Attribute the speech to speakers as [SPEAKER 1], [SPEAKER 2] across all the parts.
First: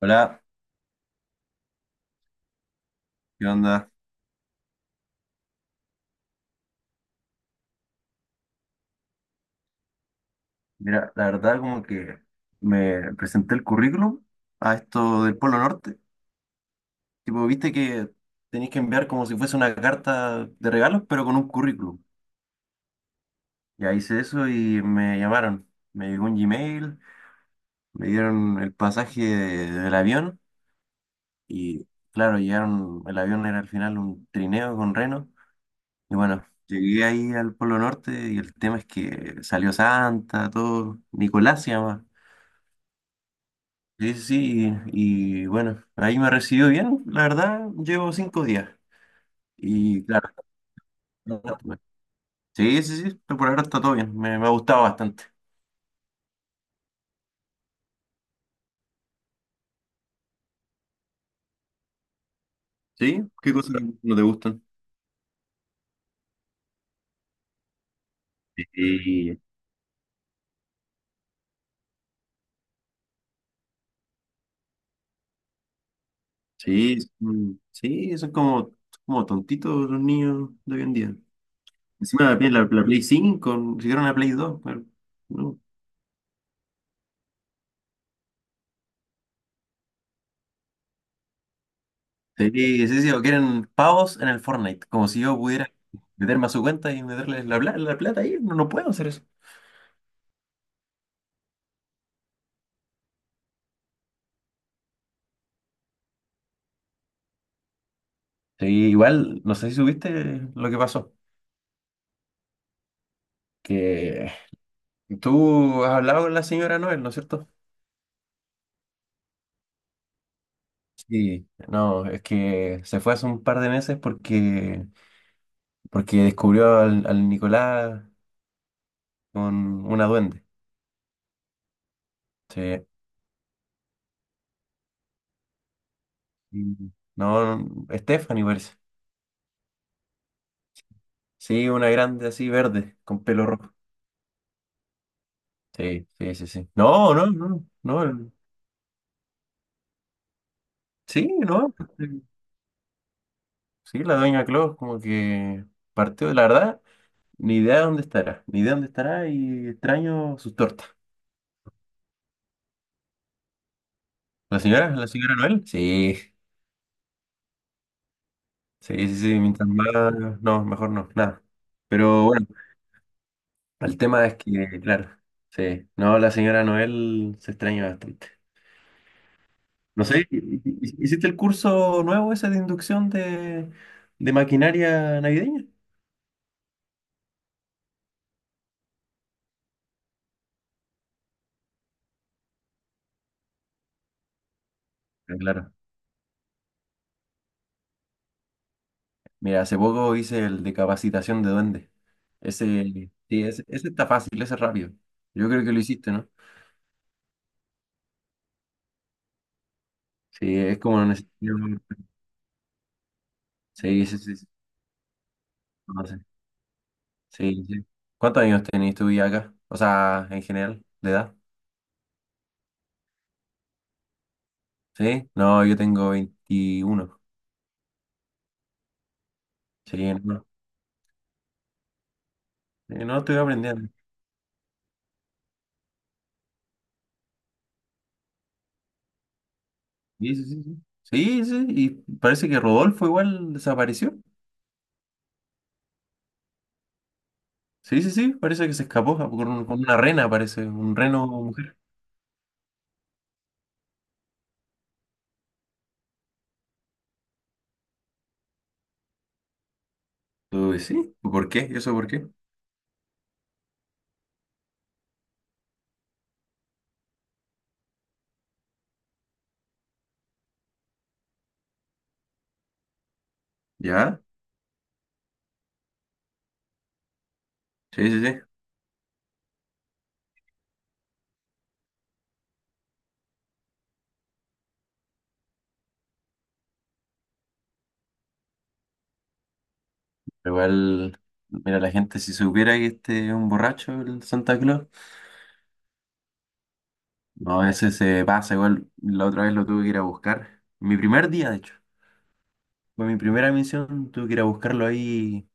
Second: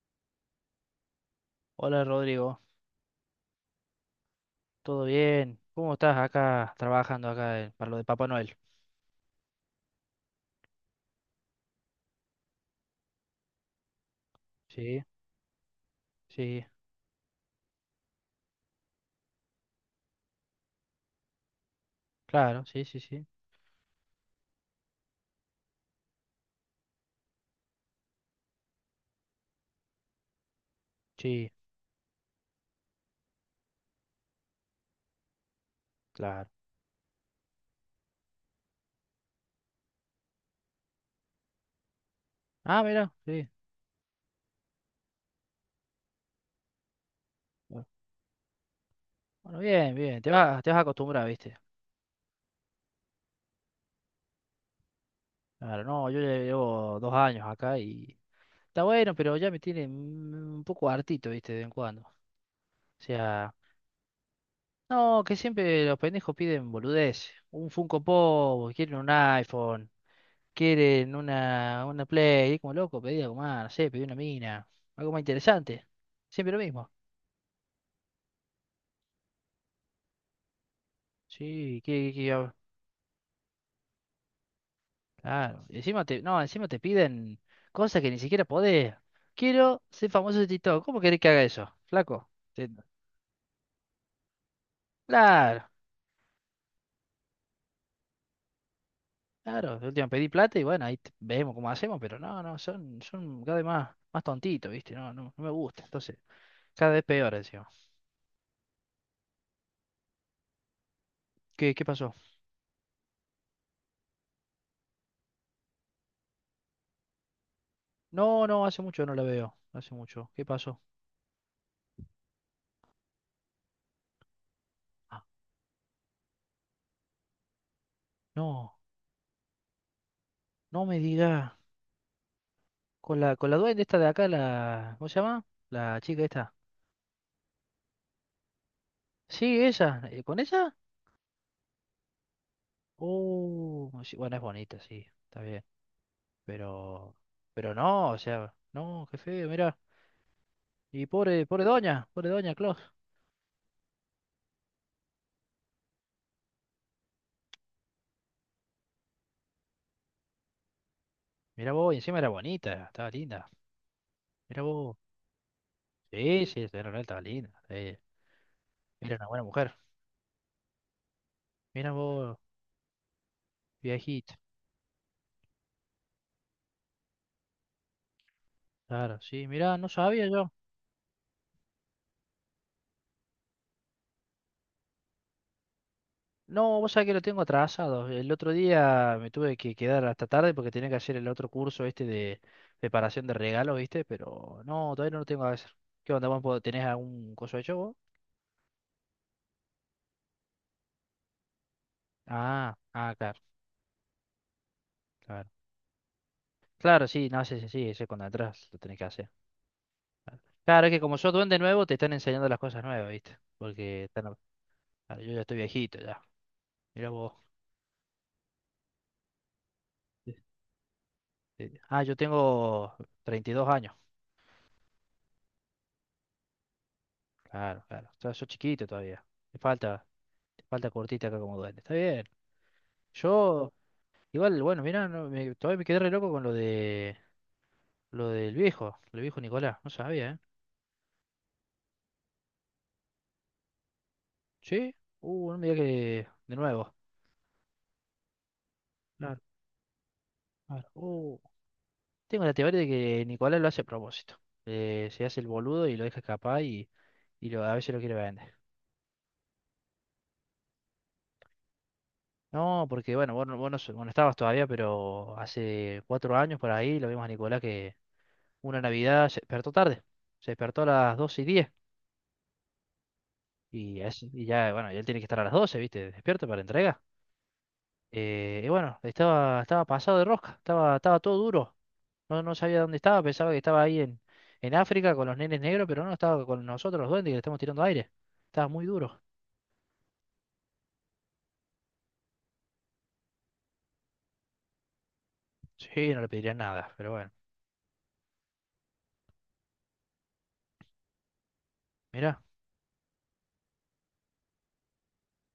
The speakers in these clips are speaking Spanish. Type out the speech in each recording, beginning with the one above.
[SPEAKER 1] Hola,
[SPEAKER 2] Hola Rodrigo,
[SPEAKER 1] ¿qué onda?
[SPEAKER 2] ¿todo bien? ¿Cómo estás acá trabajando acá para lo de Papá Noel?
[SPEAKER 1] Mira, la verdad como que me presenté el currículum a
[SPEAKER 2] Sí,
[SPEAKER 1] esto del Polo Norte.
[SPEAKER 2] sí,
[SPEAKER 1] Tipo, viste que tenéis que enviar como si fuese una carta de regalos, pero con un currículum.
[SPEAKER 2] claro, sí, sí, sí,
[SPEAKER 1] Ya hice eso y me llamaron. Me llegó un Gmail, me dieron el pasaje del avión
[SPEAKER 2] sí,
[SPEAKER 1] y claro, llegaron, el avión era al final un trineo con reno. Y bueno,
[SPEAKER 2] claro.
[SPEAKER 1] llegué ahí al Polo Norte y el tema es que salió Santa, todo, Nicolás se llama.
[SPEAKER 2] Ah, mira, sí.
[SPEAKER 1] Sí, sí, sí, y bueno, ahí me recibió bien, la verdad,
[SPEAKER 2] bu-
[SPEAKER 1] llevo 5 días.
[SPEAKER 2] Bueno, bien,
[SPEAKER 1] Y
[SPEAKER 2] bien,
[SPEAKER 1] claro,
[SPEAKER 2] te vas a acostumbrar,
[SPEAKER 1] no,
[SPEAKER 2] ¿viste?
[SPEAKER 1] no, bueno, sí, sí, sí, pero por ahora está todo bien, me ha gustado bastante.
[SPEAKER 2] Claro, no, yo ya llevo 2 años acá y está bueno, pero ya me tiene un poco hartito, ¿viste? De vez en cuando. O
[SPEAKER 1] ¿Sí? ¿Qué
[SPEAKER 2] sea,
[SPEAKER 1] cosas no te gustan?
[SPEAKER 2] no, que siempre los pendejos piden boludez, un Funko Pop, quieren un
[SPEAKER 1] Sí,
[SPEAKER 2] iPhone. Quieren una play, y como loco, pedí algo más, no sé, pedí una mina, algo más interesante, siempre lo mismo.
[SPEAKER 1] sí, sí, son como, como tontitos los niños de hoy en día.
[SPEAKER 2] Sí,
[SPEAKER 1] Encima
[SPEAKER 2] ah,
[SPEAKER 1] la Play 5, si quieren la Play 2, pero, no.
[SPEAKER 2] claro, y no, encima te piden cosas que ni siquiera podés. Quiero ser famoso de TikTok, ¿cómo querés que haga eso? Flaco,
[SPEAKER 1] Sí, sí, sí, o quieren pavos en el Fortnite, como si yo
[SPEAKER 2] Claro,
[SPEAKER 1] pudiera meterme a su cuenta y meterles la plata ahí, no, no puedo hacer eso.
[SPEAKER 2] claro, de última pedí plata y bueno, ahí vemos cómo hacemos, pero no, no, son cada vez más tontitos, ¿viste? No, no, no me gusta, entonces, cada vez peor encima.
[SPEAKER 1] Sí, igual, no sé si subiste lo que pasó.
[SPEAKER 2] ¿Qué pasó?
[SPEAKER 1] Que tú has hablado con la señora Noel, ¿no es cierto?
[SPEAKER 2] No, no, hace mucho no la veo, hace mucho, ¿qué pasó?
[SPEAKER 1] Sí. No, es que se fue hace un par de meses
[SPEAKER 2] Ah,
[SPEAKER 1] porque descubrió al Nicolás
[SPEAKER 2] no.
[SPEAKER 1] con una duende.
[SPEAKER 2] No me diga.
[SPEAKER 1] Sí.
[SPEAKER 2] Con la duende esta de acá, la. ¿Cómo se llama? La chica esta.
[SPEAKER 1] Mm. No, no, Stephanie parece.
[SPEAKER 2] Sí, ella. ¿Con ella?
[SPEAKER 1] Sí, una grande así verde, con pelo rojo.
[SPEAKER 2] Oh, sí, bueno, es bonita, sí. Está bien.
[SPEAKER 1] Sí, sí, sí, sí. No,
[SPEAKER 2] Pero.
[SPEAKER 1] no, no,
[SPEAKER 2] Pero
[SPEAKER 1] no.
[SPEAKER 2] no, o sea. No, qué feo, mira. Y
[SPEAKER 1] Sí, no.
[SPEAKER 2] pobre doña Claus.
[SPEAKER 1] Sí, la doña Claus como que partió, la verdad. Ni idea de dónde estará, ni idea de dónde estará y extraño sus tortas.
[SPEAKER 2] Mira vos, y encima era bonita, estaba linda.
[SPEAKER 1] ¿La
[SPEAKER 2] Mira
[SPEAKER 1] señora?
[SPEAKER 2] vos.
[SPEAKER 1] ¿La señora Noel? Sí,
[SPEAKER 2] Sí, sí, estaba linda. Sí.
[SPEAKER 1] sí,
[SPEAKER 2] Era
[SPEAKER 1] sí,
[SPEAKER 2] una
[SPEAKER 1] sí,
[SPEAKER 2] buena
[SPEAKER 1] mientras
[SPEAKER 2] mujer.
[SPEAKER 1] más... No, mejor no, nada.
[SPEAKER 2] Mira
[SPEAKER 1] Pero
[SPEAKER 2] vos,
[SPEAKER 1] bueno, el tema
[SPEAKER 2] viejita.
[SPEAKER 1] es que, claro, sí, no, la señora Noel se extraña bastante.
[SPEAKER 2] Claro, sí, mira, no
[SPEAKER 1] No
[SPEAKER 2] sabía
[SPEAKER 1] sé,
[SPEAKER 2] yo.
[SPEAKER 1] ¿hiciste el curso nuevo ese de inducción de maquinaria navideña?
[SPEAKER 2] No, vos sabés que lo tengo atrasado. El otro día me tuve que quedar hasta tarde porque tenía que hacer el otro curso este de preparación de regalos, ¿viste? Pero no, todavía no lo
[SPEAKER 1] Ah,
[SPEAKER 2] tengo a hacer.
[SPEAKER 1] claro.
[SPEAKER 2] ¿Qué onda, vos tenés algún coso hecho vos?
[SPEAKER 1] Mira, hace poco hice el de capacitación de duende.
[SPEAKER 2] Ah,
[SPEAKER 1] Ese,
[SPEAKER 2] ah, claro,
[SPEAKER 1] sí, ese está fácil, ese es rápido.
[SPEAKER 2] claro.
[SPEAKER 1] Yo creo que lo hiciste, ¿no?
[SPEAKER 2] Claro, sí, no, sí, sí, sí, ese cuando atrás lo tenés que hacer.
[SPEAKER 1] Sí, es
[SPEAKER 2] Claro, es que
[SPEAKER 1] como
[SPEAKER 2] como sos
[SPEAKER 1] necesario.
[SPEAKER 2] duende nuevo, te están enseñando las cosas nuevas, ¿viste? Porque
[SPEAKER 1] Sí, sí, sí, sí.
[SPEAKER 2] claro, yo ya estoy viejito
[SPEAKER 1] No sé.
[SPEAKER 2] ya. Mira vos.
[SPEAKER 1] Sí, sí. ¿Cuántos años tenés tú ya acá? O sea,
[SPEAKER 2] Sí,
[SPEAKER 1] en general, de edad.
[SPEAKER 2] sí. Ah, yo tengo 32 años.
[SPEAKER 1] ¿Sí? No, yo tengo 21.
[SPEAKER 2] Claro, claro. O sea, sos chiquito todavía. Te falta,
[SPEAKER 1] Sí, no.
[SPEAKER 2] te falta cortita acá como duende. Está bien.
[SPEAKER 1] Sí, no, estoy
[SPEAKER 2] Yo,
[SPEAKER 1] aprendiendo.
[SPEAKER 2] igual, bueno, mirá, no, todavía me quedé re loco con lo del viejo, el viejo Nicolás, no sabía,
[SPEAKER 1] Sí,
[SPEAKER 2] ¿eh?
[SPEAKER 1] sí, sí. Sí, sí, sí, y parece que Rodolfo igual desapareció.
[SPEAKER 2] ¿Sí? No me digas que de nuevo.
[SPEAKER 1] Sí, sí, sí, parece que se escapó
[SPEAKER 2] Claro,
[SPEAKER 1] con, con una rena, parece,
[SPEAKER 2] claro.
[SPEAKER 1] un reno
[SPEAKER 2] Uh,
[SPEAKER 1] mujer.
[SPEAKER 2] tengo la teoría de que Nicolás lo hace a propósito. Se hace el boludo y lo deja escapar y a veces lo quiere vender.
[SPEAKER 1] Uy, sí, ¿por qué? ¿Y eso por qué?
[SPEAKER 2] No, porque bueno, vos no estabas todavía, pero hace 4 años por ahí lo vimos a Nicolás que una Navidad se despertó tarde. Se despertó a las 12 y diez. Y,
[SPEAKER 1] ¿Ya?
[SPEAKER 2] es- y ya, bueno, y él tiene que estar a las 12, ¿viste? Despierto para entregar.
[SPEAKER 1] Sí, sí, sí.
[SPEAKER 2] Y bueno, estaba pasado de rosca, estaba todo duro. No, no sabía dónde estaba, pensaba que estaba ahí en África con los nenes negros, pero no, estaba con nosotros los duendes que le estamos tirando aire. Estaba muy duro.
[SPEAKER 1] Igual, mira, la gente, si supiera que este es un borracho, el Santa Claus.
[SPEAKER 2] Sí, no le pediría nada, pero bueno.
[SPEAKER 1] No, ese se pasa, igual la otra vez lo tuve que ir a buscar. Mi primer día, de hecho,
[SPEAKER 2] Mirá.
[SPEAKER 1] fue mi primera misión, tuve que ir a buscarlo ahí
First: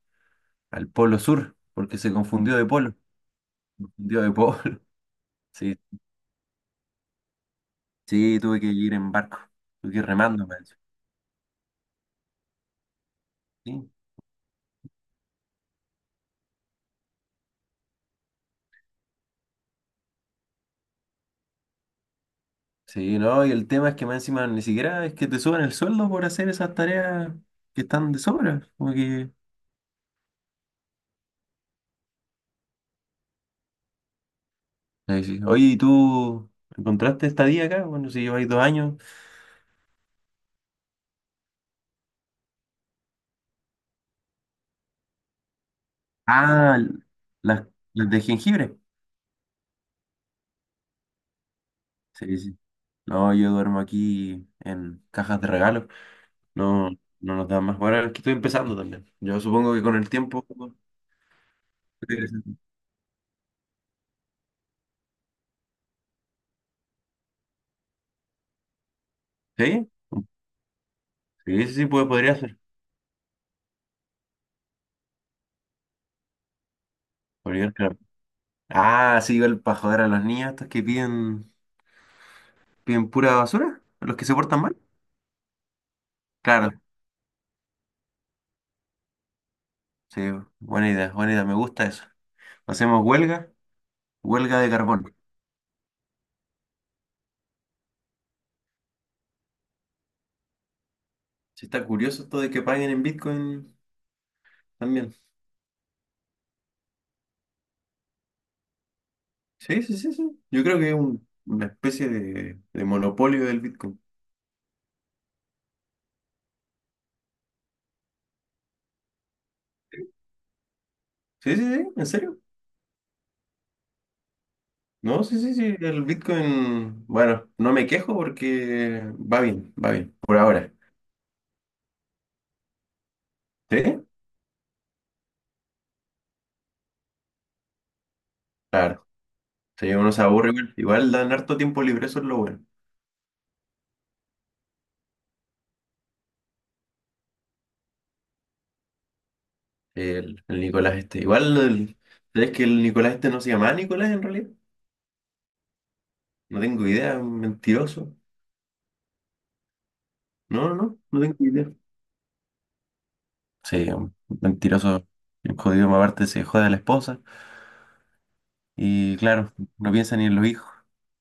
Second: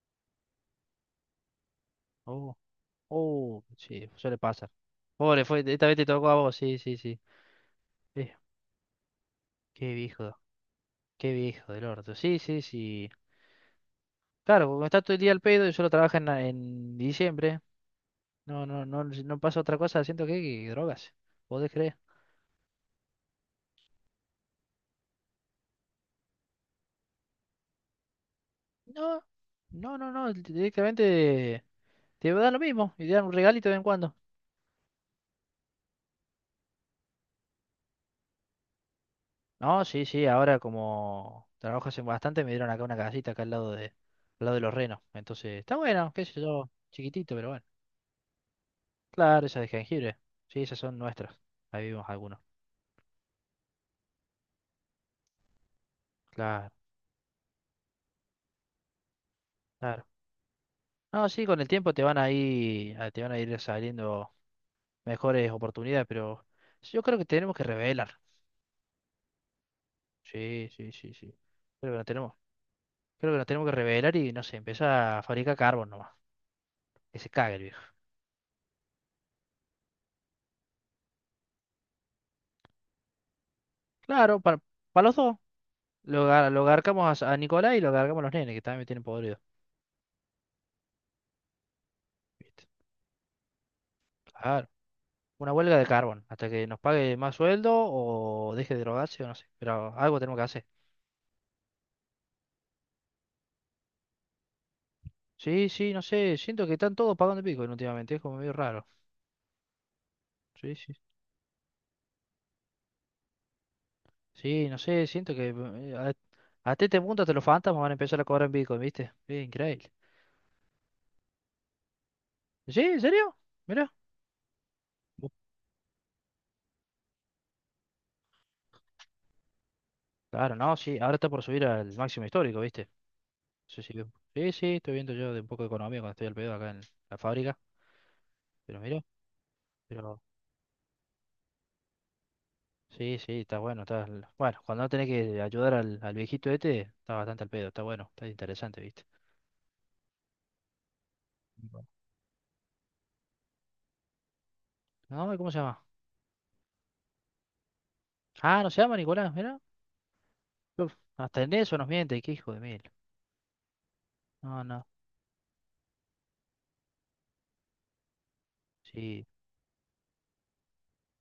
[SPEAKER 1] al Polo Sur, porque se
[SPEAKER 2] Oh,
[SPEAKER 1] confundió de polo,
[SPEAKER 2] oh, sí,
[SPEAKER 1] confundió de
[SPEAKER 2] suele
[SPEAKER 1] polo.
[SPEAKER 2] pasar. Pobre,
[SPEAKER 1] Sí,
[SPEAKER 2] esta vez te tocó a vos, sí, sí, sí. Eh,
[SPEAKER 1] sí, tuve que ir en barco, tuve
[SPEAKER 2] qué
[SPEAKER 1] que ir
[SPEAKER 2] viejo,
[SPEAKER 1] remando, me dicho.
[SPEAKER 2] Qué viejo del orto. Sí, sí, sí.
[SPEAKER 1] Sí,
[SPEAKER 2] Claro, como está todo el día al pedo y solo trabaja en diciembre, no, no, no, no pasa otra cosa, siento que drogas. ¿Podés creer?
[SPEAKER 1] sí, no, y el tema es que más encima ni siquiera es que te suban el sueldo por hacer esas tareas que están de sobra, como
[SPEAKER 2] No,
[SPEAKER 1] que...
[SPEAKER 2] no, no, no, directamente te va a dar lo mismo y te dan un regalito de vez en cuando.
[SPEAKER 1] Ahí sí. Oye, ¿y tú encontraste estadía acá? Bueno, si lleváis 2 años.
[SPEAKER 2] No, sí, sí, ahora como trabajas en bastante me dieron acá una casita acá al lado de los renos. Entonces, está bueno, qué sé yo,
[SPEAKER 1] Ah,
[SPEAKER 2] chiquitito, pero bueno.
[SPEAKER 1] las, las de jengibre.
[SPEAKER 2] Claro, esas de jengibre. Sí, esas son nuestras. Ahí vivimos
[SPEAKER 1] Sí,
[SPEAKER 2] algunos.
[SPEAKER 1] sí, no, yo duermo aquí en cajas de regalo.
[SPEAKER 2] Claro,
[SPEAKER 1] No, no nos dan más. Bueno, es que estoy empezando también. Yo supongo que con
[SPEAKER 2] claro.
[SPEAKER 1] el tiempo.
[SPEAKER 2] No, sí, con el tiempo te van a ir saliendo mejores oportunidades, pero yo creo que tenemos que revelar.
[SPEAKER 1] ¿Sí?
[SPEAKER 2] Sí, sí, sí, sí.
[SPEAKER 1] Sí, sí, sí,
[SPEAKER 2] Creo que no tenemos.
[SPEAKER 1] podría ser.
[SPEAKER 2] Creo que nos tenemos que revelar y no sé, empieza a fabricar carbón nomás. Que se cague el
[SPEAKER 1] Podría,
[SPEAKER 2] viejo.
[SPEAKER 1] claro. Ah, sí, igual para joder a los niños estos que piden, piden pura basura, a los que se
[SPEAKER 2] Claro, para,
[SPEAKER 1] portan mal.
[SPEAKER 2] para los dos. Lo
[SPEAKER 1] Claro,
[SPEAKER 2] garcamos a Nicolás y lo garcamos a los nenes, que también me tienen podrido.
[SPEAKER 1] sí, buena idea, me gusta eso.
[SPEAKER 2] ¿Viste?
[SPEAKER 1] Hacemos huelga, huelga
[SPEAKER 2] Claro.
[SPEAKER 1] de carbón.
[SPEAKER 2] Una huelga de carbón, hasta que nos pague más sueldo o deje de drogarse o no sé. Pero algo tenemos que hacer.
[SPEAKER 1] Sí, está curioso esto de que paguen en Bitcoin también.
[SPEAKER 2] Sí, sí, no sé. Siento que están todos pagando pico últimamente. Es como medio raro.
[SPEAKER 1] Sí, sí, sí, sí. Yo
[SPEAKER 2] Sí,
[SPEAKER 1] creo que
[SPEAKER 2] sí.
[SPEAKER 1] es una especie de monopolio del Bitcoin.
[SPEAKER 2] Sí, no sé. Siento que hasta este punto hasta los fantasmas van a empezar a cobrar en Bitcoin, ¿viste? Es increíble.
[SPEAKER 1] Sí, sí, sí, ¿en serio?
[SPEAKER 2] ¿Sí? ¿En serio? Mira.
[SPEAKER 1] No, sí, sí, sí, el Bitcoin, bueno, no me quejo porque va bien, por
[SPEAKER 2] Claro,
[SPEAKER 1] ahora.
[SPEAKER 2] no, sí, ahora está por subir al máximo histórico, ¿viste? Sí, sí,
[SPEAKER 1] ¿Sí?
[SPEAKER 2] sí, sí, estoy viendo yo de un poco de economía cuando estoy al pedo acá en la fábrica, pero mira,
[SPEAKER 1] Claro, sí, uno
[SPEAKER 2] pero
[SPEAKER 1] se aburre igual, igual dan harto tiempo libre, eso es lo bueno.
[SPEAKER 2] sí, sí, está bueno, bueno, cuando no tenés que ayudar al viejito este, está bastante al pedo, está bueno, está interesante, ¿viste?
[SPEAKER 1] El Nicolás este, igual,
[SPEAKER 2] Bueno.
[SPEAKER 1] ¿sabes que el Nicolás este no se llama Nicolás en realidad?
[SPEAKER 2] No, ¿cómo se llama?
[SPEAKER 1] No tengo idea, un mentiroso.
[SPEAKER 2] Ah, no se llama Nicolás, mira.
[SPEAKER 1] No, no,
[SPEAKER 2] Uf,
[SPEAKER 1] no, no tengo
[SPEAKER 2] hasta en
[SPEAKER 1] idea.
[SPEAKER 2] eso nos miente, qué hijo de mil.
[SPEAKER 1] Sí, un
[SPEAKER 2] No, no,
[SPEAKER 1] mentiroso, el jodido, más aparte se jode a la esposa y
[SPEAKER 2] sí,
[SPEAKER 1] claro, no piensa ni en los hijos.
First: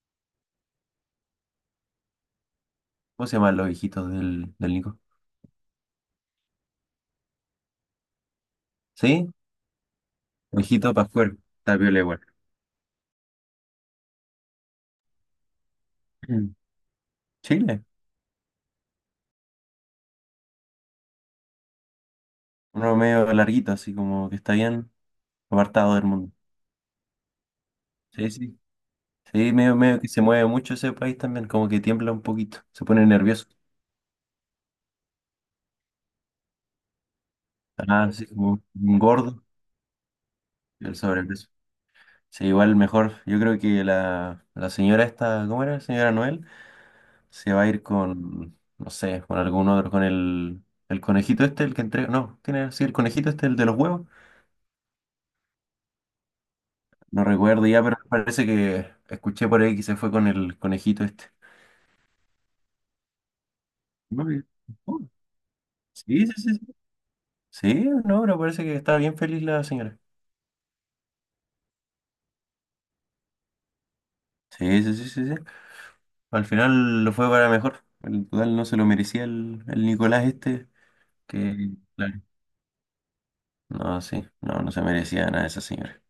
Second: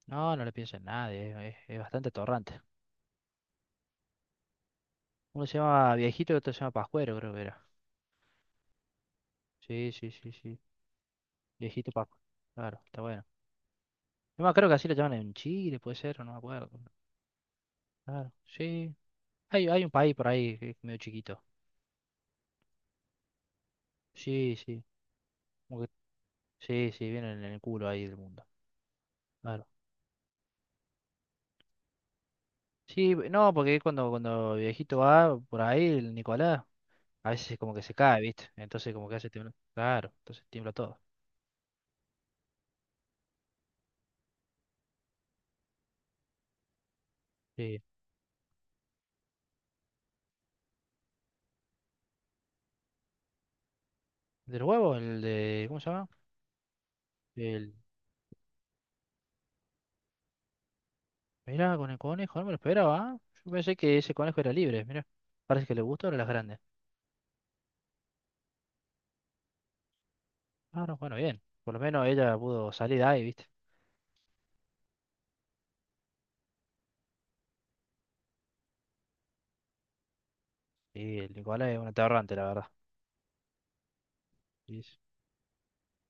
[SPEAKER 2] no, no le piensa en nadie, es bastante atorrante.
[SPEAKER 1] ¿Cómo se llaman los hijitos del Nico?
[SPEAKER 2] Uno se llama viejito y otro se llama Pascuero, creo que era.
[SPEAKER 1] ¿Sí?
[SPEAKER 2] Sí, sí, sí, sí,
[SPEAKER 1] Ojito para afuera, está
[SPEAKER 2] viejito
[SPEAKER 1] piola igual.
[SPEAKER 2] Pascuero, claro, está bueno. Yo me acuerdo que así lo llaman en Chile, puede ser, o no me
[SPEAKER 1] Mm.
[SPEAKER 2] acuerdo.
[SPEAKER 1] Chile,
[SPEAKER 2] Claro, sí. Hay un país por ahí que es medio chiquito.
[SPEAKER 1] uno medio larguito, así como que está
[SPEAKER 2] Sí, sí.
[SPEAKER 1] bien
[SPEAKER 2] como que-
[SPEAKER 1] apartado del mundo.
[SPEAKER 2] sí, sí, vienen en el culo ahí del
[SPEAKER 1] Sí,
[SPEAKER 2] mundo.
[SPEAKER 1] sí. Sí,
[SPEAKER 2] Claro.
[SPEAKER 1] medio, medio que se mueve mucho ese país también, como que tiembla un poquito, se pone
[SPEAKER 2] Sí,
[SPEAKER 1] nervioso.
[SPEAKER 2] no, porque cuando viejito va por ahí, el Nicolás, a veces como que se
[SPEAKER 1] Ah,
[SPEAKER 2] cae,
[SPEAKER 1] sí,
[SPEAKER 2] ¿viste?
[SPEAKER 1] como
[SPEAKER 2] Entonces
[SPEAKER 1] un
[SPEAKER 2] como que hace
[SPEAKER 1] gordo
[SPEAKER 2] temblar. Claro, entonces tiembla
[SPEAKER 1] y el
[SPEAKER 2] todo.
[SPEAKER 1] sobrepeso. Sí, igual mejor. Yo creo que la señora esta, ¿cómo era? Señora Noel, se va a
[SPEAKER 2] Sí.
[SPEAKER 1] ir con, no sé, con algún otro, con el conejito este, el que entrega. No, tiene, sí, el conejito este, el de los huevos.
[SPEAKER 2] ¿Del huevo? ¿Cómo se llama?
[SPEAKER 1] No recuerdo
[SPEAKER 2] El...
[SPEAKER 1] ya, pero me parece que escuché por ahí que se fue con el conejito este.
[SPEAKER 2] Mirá, con el conejo, no me lo esperaba. ¿Ah? Yo pensé que ese
[SPEAKER 1] No,
[SPEAKER 2] conejo
[SPEAKER 1] bien.
[SPEAKER 2] era libre,
[SPEAKER 1] Oh,
[SPEAKER 2] mirá. Parece que le gustó a
[SPEAKER 1] sí,
[SPEAKER 2] las
[SPEAKER 1] sí, sí,
[SPEAKER 2] grandes.
[SPEAKER 1] sí. Sí, no, pero parece que estaba bien feliz la señora.
[SPEAKER 2] Ah, no, bueno, bien. Por lo menos ella pudo salir de ahí, ¿viste?
[SPEAKER 1] Sí, sí, sí, sí, sí. Al final lo fue para mejor. El total no se lo merecía el Nicolás este,
[SPEAKER 2] Sí, el Nicolás
[SPEAKER 1] que...
[SPEAKER 2] es un
[SPEAKER 1] Claro.
[SPEAKER 2] aterrante, la verdad.
[SPEAKER 1] No, sí, no, no se
[SPEAKER 2] Sí, sí.
[SPEAKER 1] merecía nada esa señora.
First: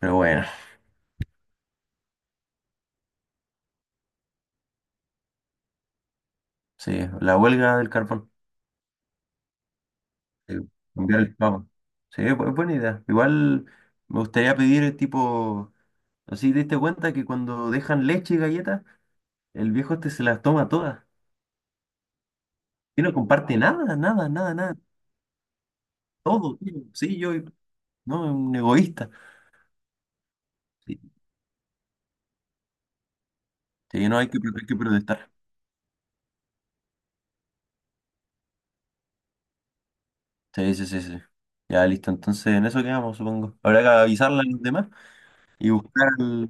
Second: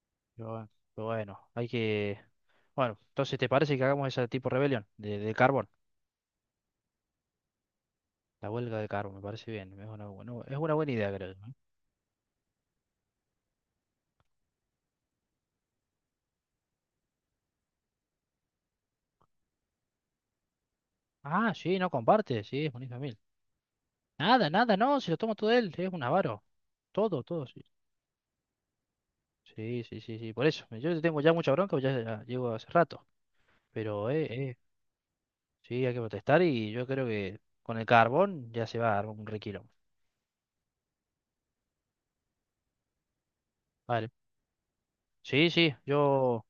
[SPEAKER 1] Pero bueno,
[SPEAKER 2] Pero bueno, pero bueno, hay que. Bueno, entonces, ¿te parece que hagamos ese tipo de rebelión de carbón?
[SPEAKER 1] sí, la huelga del carbón.
[SPEAKER 2] La huelga de carbón, me parece bien.
[SPEAKER 1] Sí,
[SPEAKER 2] Es una buena idea,
[SPEAKER 1] cambiar
[SPEAKER 2] creo
[SPEAKER 1] el
[SPEAKER 2] yo, ¿eh?
[SPEAKER 1] pavo. Sí, buena idea. Igual me gustaría pedir tipo, así te diste cuenta que cuando dejan leche y galletas el viejo este se las toma todas.
[SPEAKER 2] Ah, sí, no comparte, sí, es bonito
[SPEAKER 1] Y no
[SPEAKER 2] mil.
[SPEAKER 1] comparte nada, nada,
[SPEAKER 2] Nada,
[SPEAKER 1] nada,
[SPEAKER 2] nada,
[SPEAKER 1] nada.
[SPEAKER 2] no, se lo toma todo él, es un avaro.
[SPEAKER 1] Todo, tío. Sí,
[SPEAKER 2] Todo,
[SPEAKER 1] yo,
[SPEAKER 2] todo, sí.
[SPEAKER 1] no, es un egoísta.
[SPEAKER 2] Sí, sí, sí, sí, por eso. Yo
[SPEAKER 1] Sí,
[SPEAKER 2] tengo ya mucha bronca, pues ya llevo hace rato.
[SPEAKER 1] sí,
[SPEAKER 2] Pero,
[SPEAKER 1] no,
[SPEAKER 2] eh,
[SPEAKER 1] hay que protestar.
[SPEAKER 2] sí, hay que protestar y yo creo que con el carbón ya se va a armar un requilón.
[SPEAKER 1] Sí, sí, sí, sí. Ya, listo. Entonces, en eso quedamos, supongo. Habrá que
[SPEAKER 2] Vale.
[SPEAKER 1] avisarle a los demás
[SPEAKER 2] Sí,
[SPEAKER 1] y
[SPEAKER 2] sí,
[SPEAKER 1] buscar
[SPEAKER 2] yo.
[SPEAKER 1] al...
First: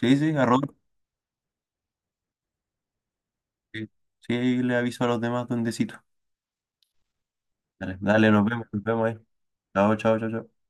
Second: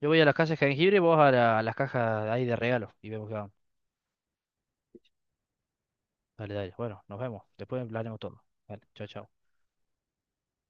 [SPEAKER 2] Yo voy a
[SPEAKER 1] sí,
[SPEAKER 2] las
[SPEAKER 1] a
[SPEAKER 2] cajas de
[SPEAKER 1] Robert.
[SPEAKER 2] jengibre y vos a las cajas ahí de regalo y vemos qué vamos.
[SPEAKER 1] Sí, sí, ahí le aviso a los demás dondecito.
[SPEAKER 2] Dale, dale. Bueno, nos vemos. Después
[SPEAKER 1] Dale,
[SPEAKER 2] hablaremos
[SPEAKER 1] dale,
[SPEAKER 2] todo. Dale,
[SPEAKER 1] nos
[SPEAKER 2] chao,
[SPEAKER 1] vemos ahí.
[SPEAKER 2] chao.
[SPEAKER 1] Chao, chao, chao, chao.